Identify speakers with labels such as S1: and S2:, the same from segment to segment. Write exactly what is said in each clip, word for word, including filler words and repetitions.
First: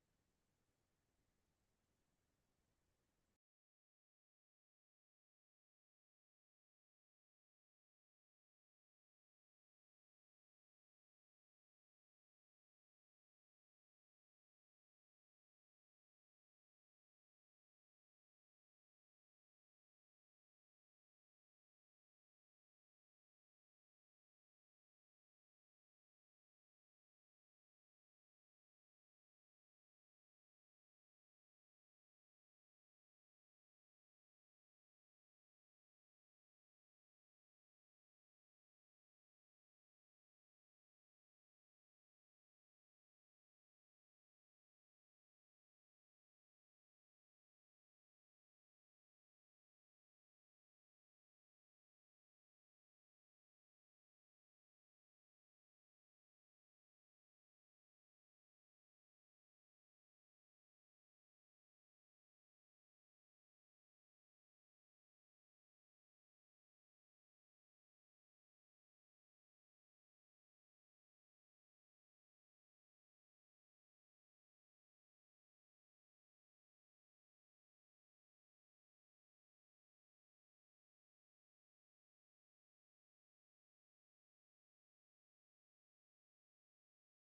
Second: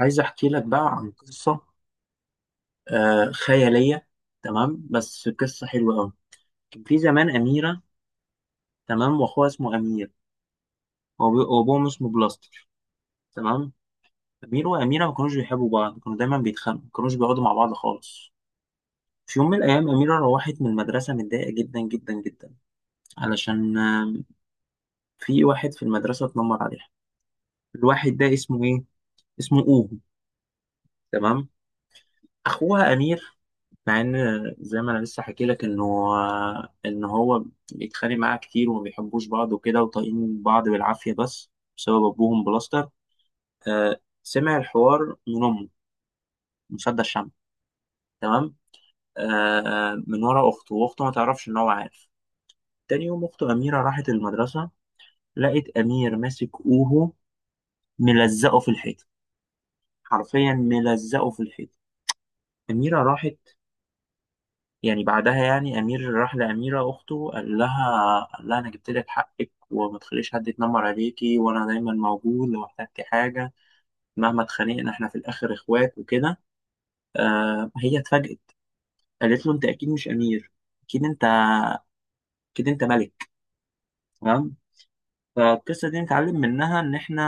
S1: عايز احكي لك بقى عن قصه آه خياليه. تمام، بس قصه حلوه قوي. كان في زمان اميره. تمام، واخوها اسمه امير. وأبو- وابوهم اسمه بلاستر. تمام. امير واميره ما كانوش بيحبوا بعض، كانوا دايما بيتخانقوا، ما كانوش بيقعدوا مع بعض خالص. في يوم من الايام اميره روحت من المدرسه متضايقه جدا جدا جدا، علشان آه، في واحد في المدرسه اتنمر عليها. الواحد ده اسمه ايه؟ اسمه اوهو. تمام. اخوها امير، مع ان، زي ما انا لسه حكي لك، انه ان هو بيتخانق معاها كتير وما بيحبوش بعض وكده، وطايقين بعض بالعافيه، بس بسبب ابوهم بلاستر، آه سمع الحوار من امه، مصدق الشمع. تمام، آه من ورا اخته، واخته ما تعرفش ان هو عارف. تاني يوم اخته اميره راحت المدرسه، لقت امير ماسك اوهو، ملزقه في الحيط، حرفيا ملزقه في الحيط. اميره راحت، يعني بعدها يعني امير راح لاميره اخته، قال لها قال لها انا جبت لك حقك، وما تخليش حد يتنمر عليكي، وانا دايما موجود لو احتجتي حاجه. مهما اتخانقنا احنا في الاخر اخوات وكده. آه هي اتفاجئت، قالت له انت اكيد مش امير، اكيد انت، اكيد انت ملك. تمام. فالقصه دي نتعلم منها ان احنا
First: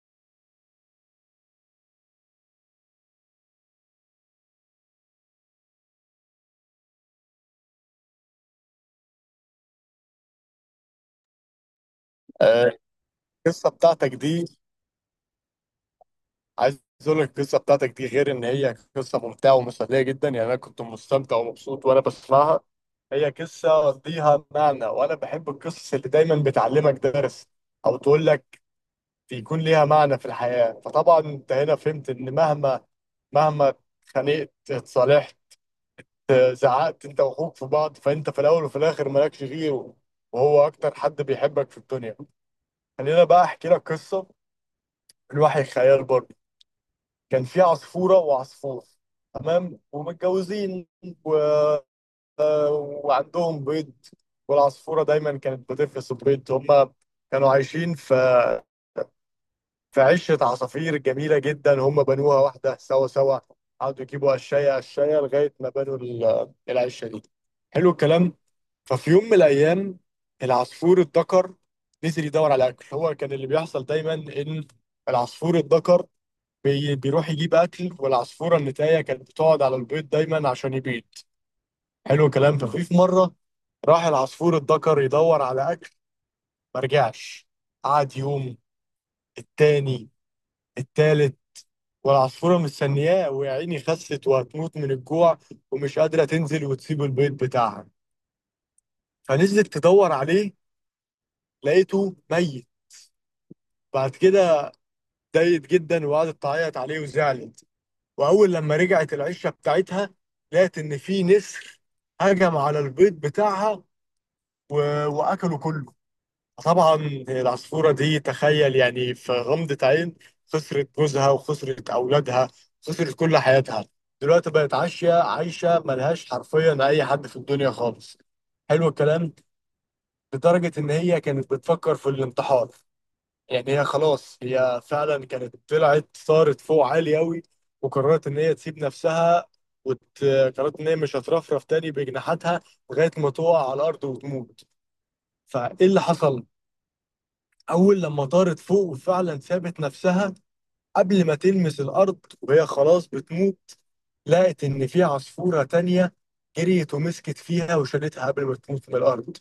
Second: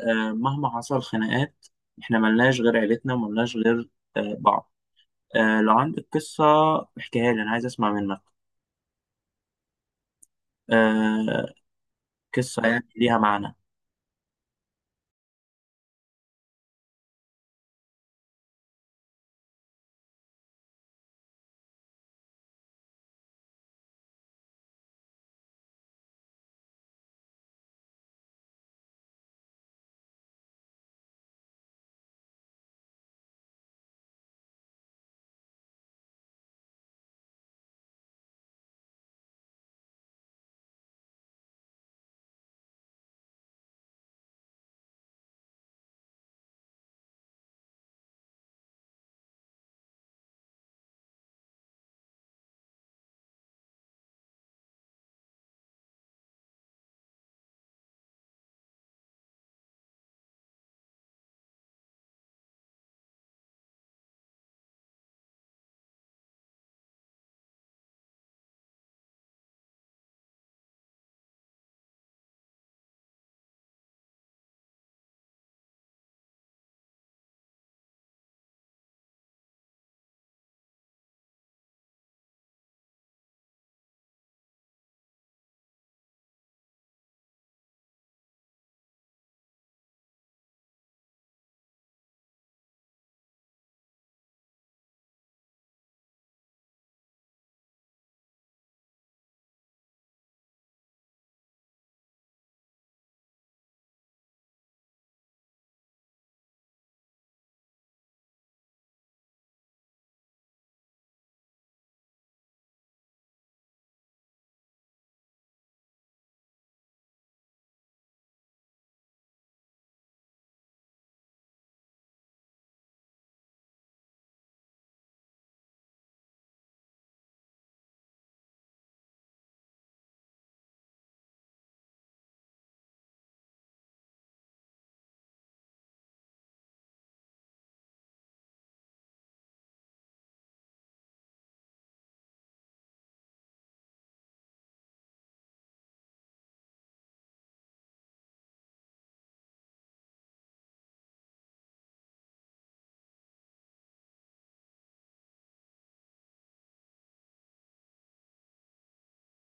S1: آه مهما حصل خناقات، احنا ملناش غير عيلتنا، وملناش غير آه بعض. آه لو عندك قصه احكيها لي، انا عايز اسمع منك آه قصه
S2: آه،
S1: يعني ليها معنى.
S2: القصه بتاعتك دي، عايز اقول لك القصه بتاعتك دي غير ان هي قصه ممتعه ومسليه جدا، يعني انا كنت مستمتع ومبسوط وانا بسمعها. هي قصه ليها معنى، وانا بحب القصص اللي دايما بتعلمك درس او تقول لك، يكون ليها معنى في الحياه. فطبعا انت هنا فهمت ان مهما مهما اتخانقت اتصالحت، آه، زعقت انت واخوك في بعض، فانت في الاول وفي الاخر مالكش غيره، وهو اكتر حد بيحبك في الدنيا. خلينا بقى احكي لك قصه من وحي الخيال برضه. كان في عصفورة وعصفور، تمام، ومتجوزين، و... آه، وعندهم بيض، والعصفورة دايما كانت بتفرس البيض. هم كانوا عايشين في في عشة عصافير جميلة جدا، هم بنوها واحدة سوا سوا، قعدوا يجيبوا قشاية قشاية لغاية ما بنوا ال- العشة دي. حلو الكلام. ففي يوم من الأيام، العصفور الذكر نزل يدور على أكل. هو كان اللي بيحصل دايما إن العصفور الذكر بي- بيروح يجيب اكل، والعصفوره النتايه كانت بتقعد على البيض دايما عشان يبيض. حلو الكلام. ففي في مره راح العصفور الذكر يدور على اكل، ما رجعش. قعد يوم، التاني، التالت، والعصفوره مستنياه، ويا عيني خست وهتموت من الجوع، ومش قادره تنزل وتسيب البيض بتاعها. فنزلت تدور عليه، لقيته ميت. بعد كده اتضايقت جدا وقعدت تعيط عليه وزعلت، واول لما رجعت العشه بتاعتها، لقت ان في نسر هجم على البيض بتاعها و... واكله كله. طبعا العصفوره دي، تخيل، يعني في غمضه عين خسرت جوزها وخسرت اولادها، خسرت كل حياتها. دلوقتي بقت عايشه عايشه ملهاش حرفيا اي حد في الدنيا خالص. حلو الكلام. لدرجه ان هي كانت بتفكر في الانتحار، يعني هي خلاص، هي فعلا كانت طلعت صارت فوق عالي قوي، وقررت ان هي تسيب نفسها، وقررت ان هي مش هترفرف تاني بجناحاتها لغايه ما تقع على الارض وتموت. فايه اللي حصل؟ اول لما طارت فوق وفعلا سابت نفسها، قبل ما تلمس الارض وهي خلاص بتموت، لقت إن في عصفورة تانية جريت ومسكت فيها وشالتها قبل ما تموت من الأرض،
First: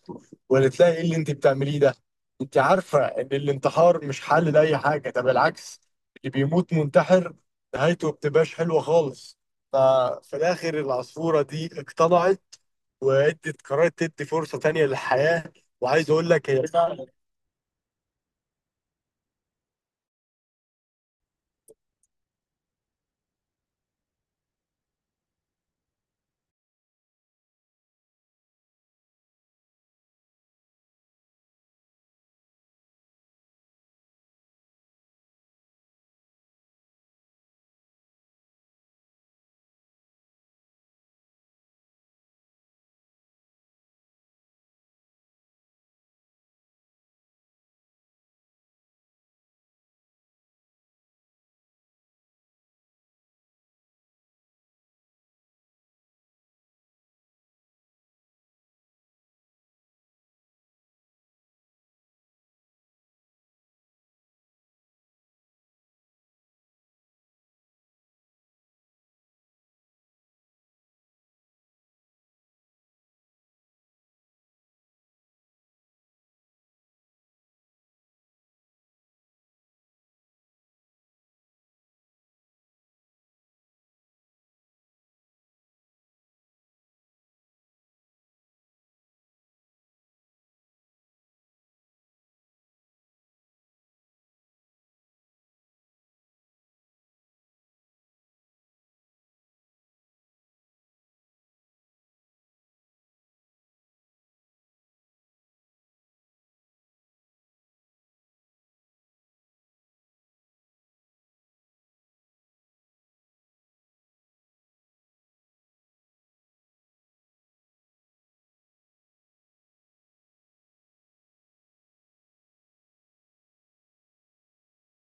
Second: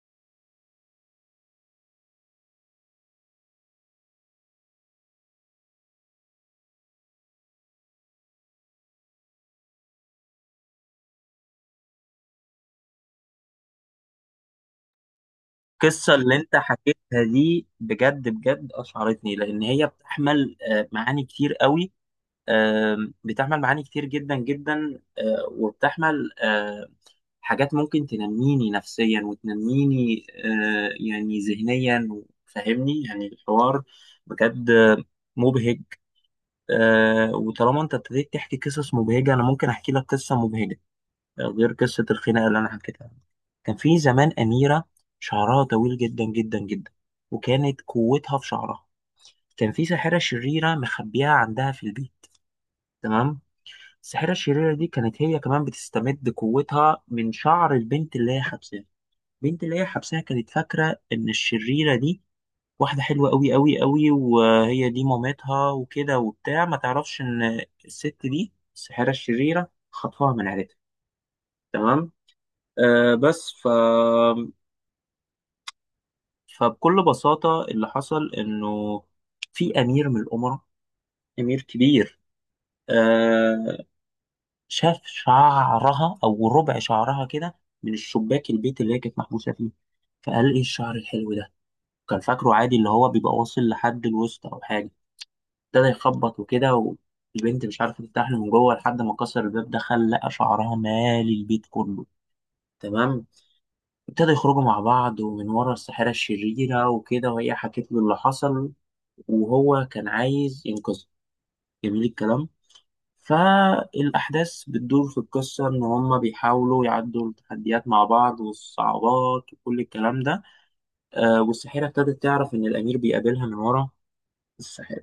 S2: وقالت لها إيه اللي أنت بتعمليه ده؟ أنت عارفة إن الانتحار مش حل لأي حاجة، ده بالعكس، اللي بيموت منتحر نهايته بتبقاش حلوة خالص. ففي الآخر العصفورة دي اقتنعت وادت، قررت تدي فرصة تانية للحياة، وعايز
S1: القصة
S2: أقول
S1: اللي
S2: لك
S1: انت
S2: هي فعلا.
S1: حكيتها دي بجد بجد أشعرتني، لأن هي بتحمل آه، معاني كتير قوي. آم، بتحمل معاني كتير جدا جدا، آه، وبتحمل آه، حاجات ممكن تنميني نفسيا وتنميني آه، يعني ذهنيا، فاهمني يعني الحوار بجد آه، مبهج. آه، وطالما انت ابتديت تحكي قصص مبهجة، أنا ممكن أحكي لك قصة مبهجة غير قصة الخناقة اللي أنا حكيتها. كان في زمان أميرة، شعرها طويل جدا جدا جدا، وكانت قوتها في شعرها. كان في ساحرة شريرة مخبيها عندها في البيت. تمام. الساحرة الشريرة دي كانت هي كمان بتستمد قوتها من شعر البنت اللي هي حبساها. البنت اللي هي حبساها كانت فاكرة إن الشريرة دي واحدة حلوة أوي أوي أوي، وهي دي مامتها وكده وبتاع، ما تعرفش إن الست دي الساحرة الشريرة خطفها من عيلتها. تمام. آه بس ف فبكل بساطة اللي حصل إنه في أمير من الأمراء، أمير كبير، آه شاف شعرها أو ربع شعرها كده، من الشباك البيت اللي هي كانت محبوسة فيه. فقال إيه الشعر الحلو ده، كان فاكره عادي اللي هو بيبقى واصل لحد الوسط أو حاجة. ابتدى يخبط وكده، والبنت مش عارفة تفتح له من جوه، لحد ما كسر الباب دخل لقى شعرها مالي البيت كله. تمام. ابتدوا يخرجوا مع بعض ومن ورا الساحرة الشريرة وكده، وهي حكت له اللي حصل، وهو كان عايز ينقذها. جميل الكلام. فالأحداث بتدور في القصة إن هما بيحاولوا يعدوا التحديات مع بعض والصعوبات وكل الكلام ده. آه والساحرة ابتدت تعرف إن الأمير بيقابلها من ورا الساحرة،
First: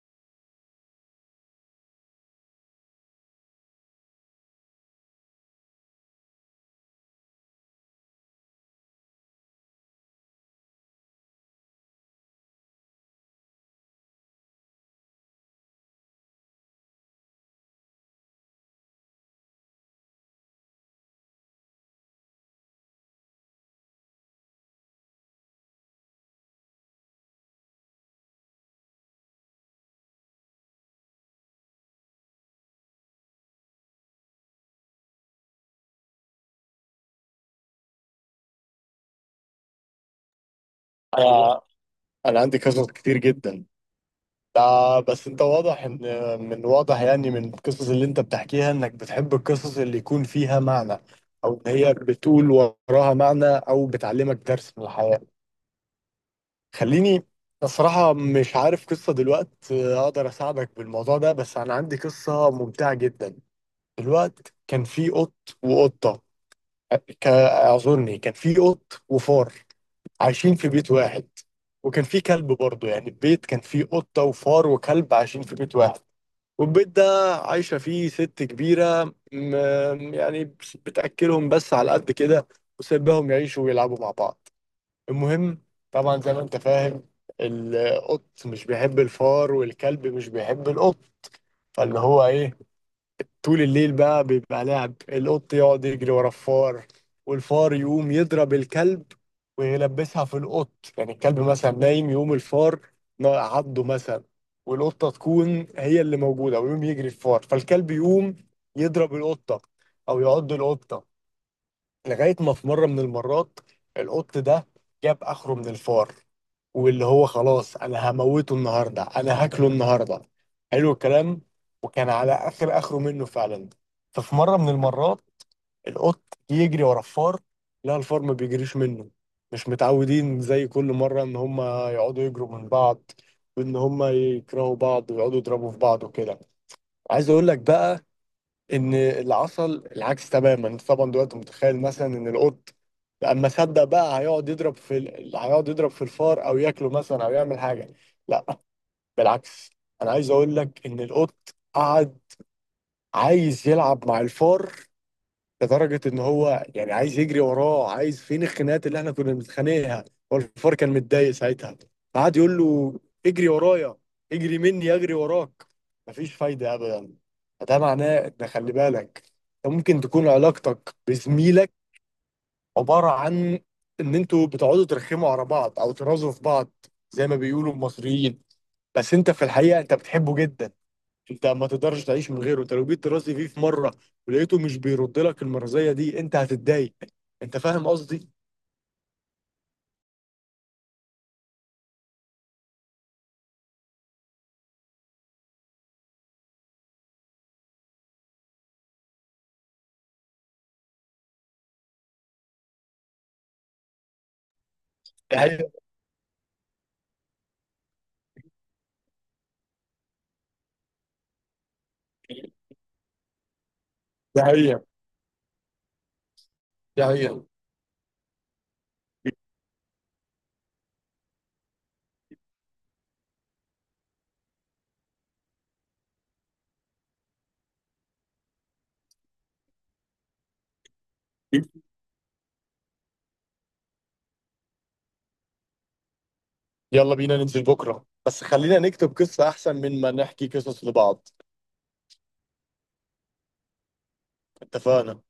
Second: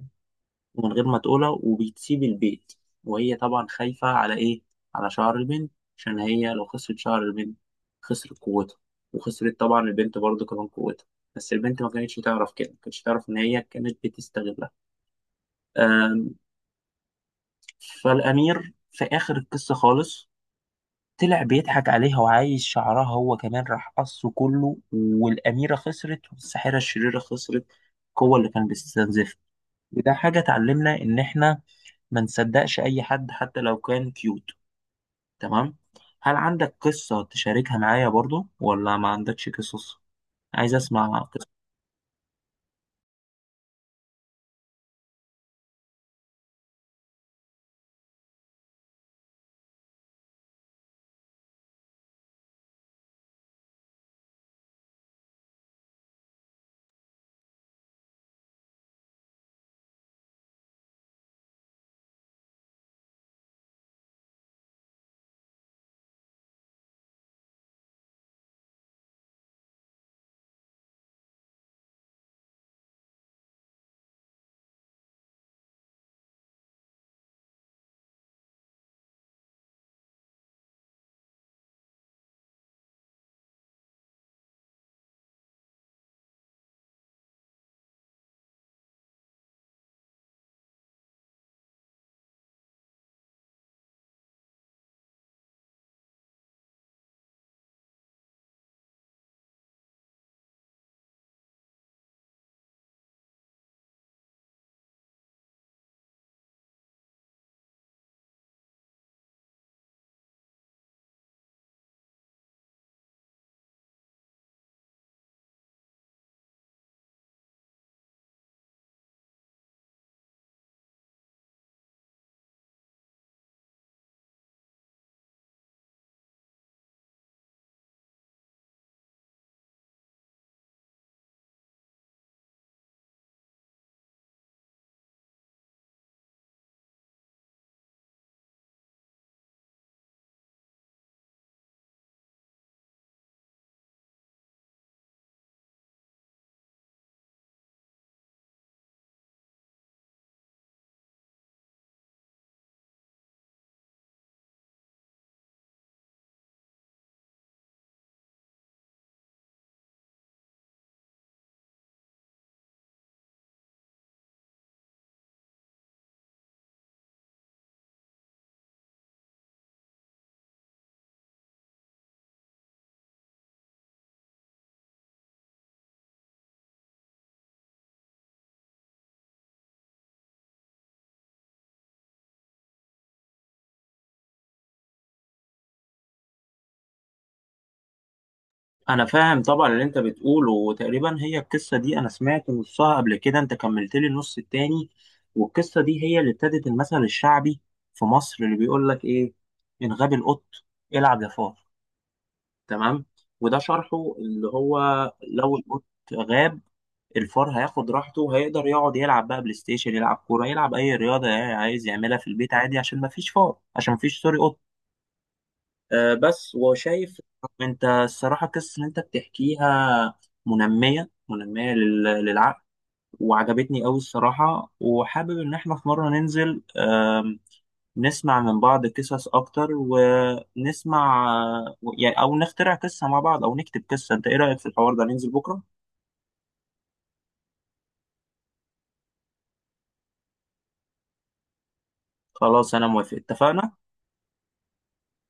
S1: من غير ما تقولها وبتسيب البيت. وهي طبعا خايفة على إيه؟ على شعر البنت. عشان هي لو خسرت شعر البنت، خسرت قوتها، وخسرت طبعا البنت برضه كمان قوتها. بس البنت ما كانتش تعرف كده، ما كانتش تعرف إن هي كانت بتستغلها. أم، فالأمير في آخر القصة خالص طلع بيضحك عليها، وعايز شعرها هو كمان، راح قصه كله، والأميرة خسرت، والساحرة الشريرة خسرت القوة اللي كان بيستنزفها. وده حاجة تعلمنا إن إحنا ما نصدقش اي حد حتى لو كان كيوت. تمام. هل عندك قصة تشاركها معايا برضو، ولا ما عندكش قصص؟ عايز اسمع قصة.
S2: أنا أنا عندي قصص كتير جدا، لا بس انت واضح ان، من واضح يعني من القصص اللي انت بتحكيها انك بتحب القصص اللي يكون فيها معنى، او ان هي بتقول وراها معنى او بتعلمك درس من الحياة. خليني، الصراحة مش عارف قصة دلوقت آه، اقدر اساعدك بالموضوع ده، بس انا عندي قصة ممتعة جدا. الوقت كان في قط وقطة، آه، ك- اعذرني، كان في قط وفار عايشين في بيت واحد، وكان في كلب برضه. يعني البيت كان فيه قطة وفار وكلب عايشين في بيت واحد، والبيت ده عايشة فيه ست كبيرة، م- يعني بتأكلهم بس على قد كده، وسيبهم يعيشوا ويلعبوا مع بعض. المهم، طبعا زي ما انت فاهم، القط مش بيحب الفار، والكلب مش بيحب القط. فاللي هو ايه؟ طول الليل بقى بيبقى لعب، القط يقعد يجري ورا الفار، والفار يقوم يضرب الكلب ويلبسها في القط. يعني الكلب مثلا نايم، يقوم الفار نا- عضه مثلا، والقطة تكون هي اللي موجودة، ويقوم يجري الفار، فالكلب يقوم يضرب القطة أو يعض القطة. لغاية ما في مرة من المرات، القط ده جاب آخره من الفار، واللي هو خلاص أنا هموته النهاردة، أنا هاكله النهاردة. حلو الكلام. وكان على آخر آخره منه فعلا. ففي مرة من المرات، القط يجري ورا الفار، لا الفار ما بيجريش منه، مش متعودين زي كل مرة إن هما يقعدوا يجروا من بعض، وإن هما يكرهوا بعض ويقعدوا يضربوا في بعض وكده. عايز أقول لك بقى ان اللي حصل العكس تماما. انت طبعا دلوقتي متخيل مثلا ان القط اما صدق بقى هيقعد يضرب في ال... هيقعد يضرب في الفار او ياكله مثلا او يعمل حاجه. لا، بالعكس، انا عايز اقول لك ان القط قعد عايز يلعب مع الفار، لدرجه ان هو يعني عايز يجري وراه، عايز فين الخناقات اللي احنا كنا بنتخانقها. هو الفار كان متضايق ساعتها، فقعد يقول له اجري ورايا، اجري مني، اجري وراك، مفيش فايده ابدا. فده معناه ان خلي بالك، انت ممكن تكون علاقتك بزميلك عباره عن ان انتوا بتقعدوا ترخموا على بعض او ترازوا في بعض، زي ما بيقولوا المصريين، بس انت في الحقيقه انت بتحبه جدا، انت ما تقدرش تعيش من غيره. انت لو جيت ترازي فيه في مره ولقيته مش بيرد لك المرضيه دي، انت هتتضايق. انت فاهم قصدي؟
S1: انا فاهم طبعا اللي انت بتقوله، وتقريبا هي القصة دي انا سمعت نصها قبل كده، انت كملت لي النص التاني. والقصة دي هي اللي ابتدت المثل الشعبي في مصر، اللي بيقول لك ايه؟ ان غاب القط، العب يا فار. تمام. وده شرحه اللي هو
S2: ده
S1: لو
S2: هي،
S1: القط غاب، الفار هياخد راحته، هيقدر يقعد يلعب بقى بلاي ستيشن، يلعب كوره، يلعب اي رياضه يعني عايز يعملها في البيت عادي، عشان ما فيش فار، عشان ما فيش سوري
S2: ده
S1: قط.
S2: هي،
S1: آه بس
S2: ده
S1: وشايف،
S2: هي.
S1: انت الصراحه القصه اللي انت بتحكيها منميه منميه لل- للعقل، وعجبتني قوي الصراحه. وحابب ان احنا في مره ننزل، آم، نسمع من بعض قصص اكتر، ونسمع آه، يعني او نخترع قصه مع بعض، او نكتب قصه. انت ايه رايك في الحوار ده، ننزل بكره؟
S2: يلا بينا ننزل بكره، بس خلينا نكتب قصه احسن من ما نحكي قصص لبعض.
S1: خلاص انا موافق، اتفقنا.
S2: اتفقنا.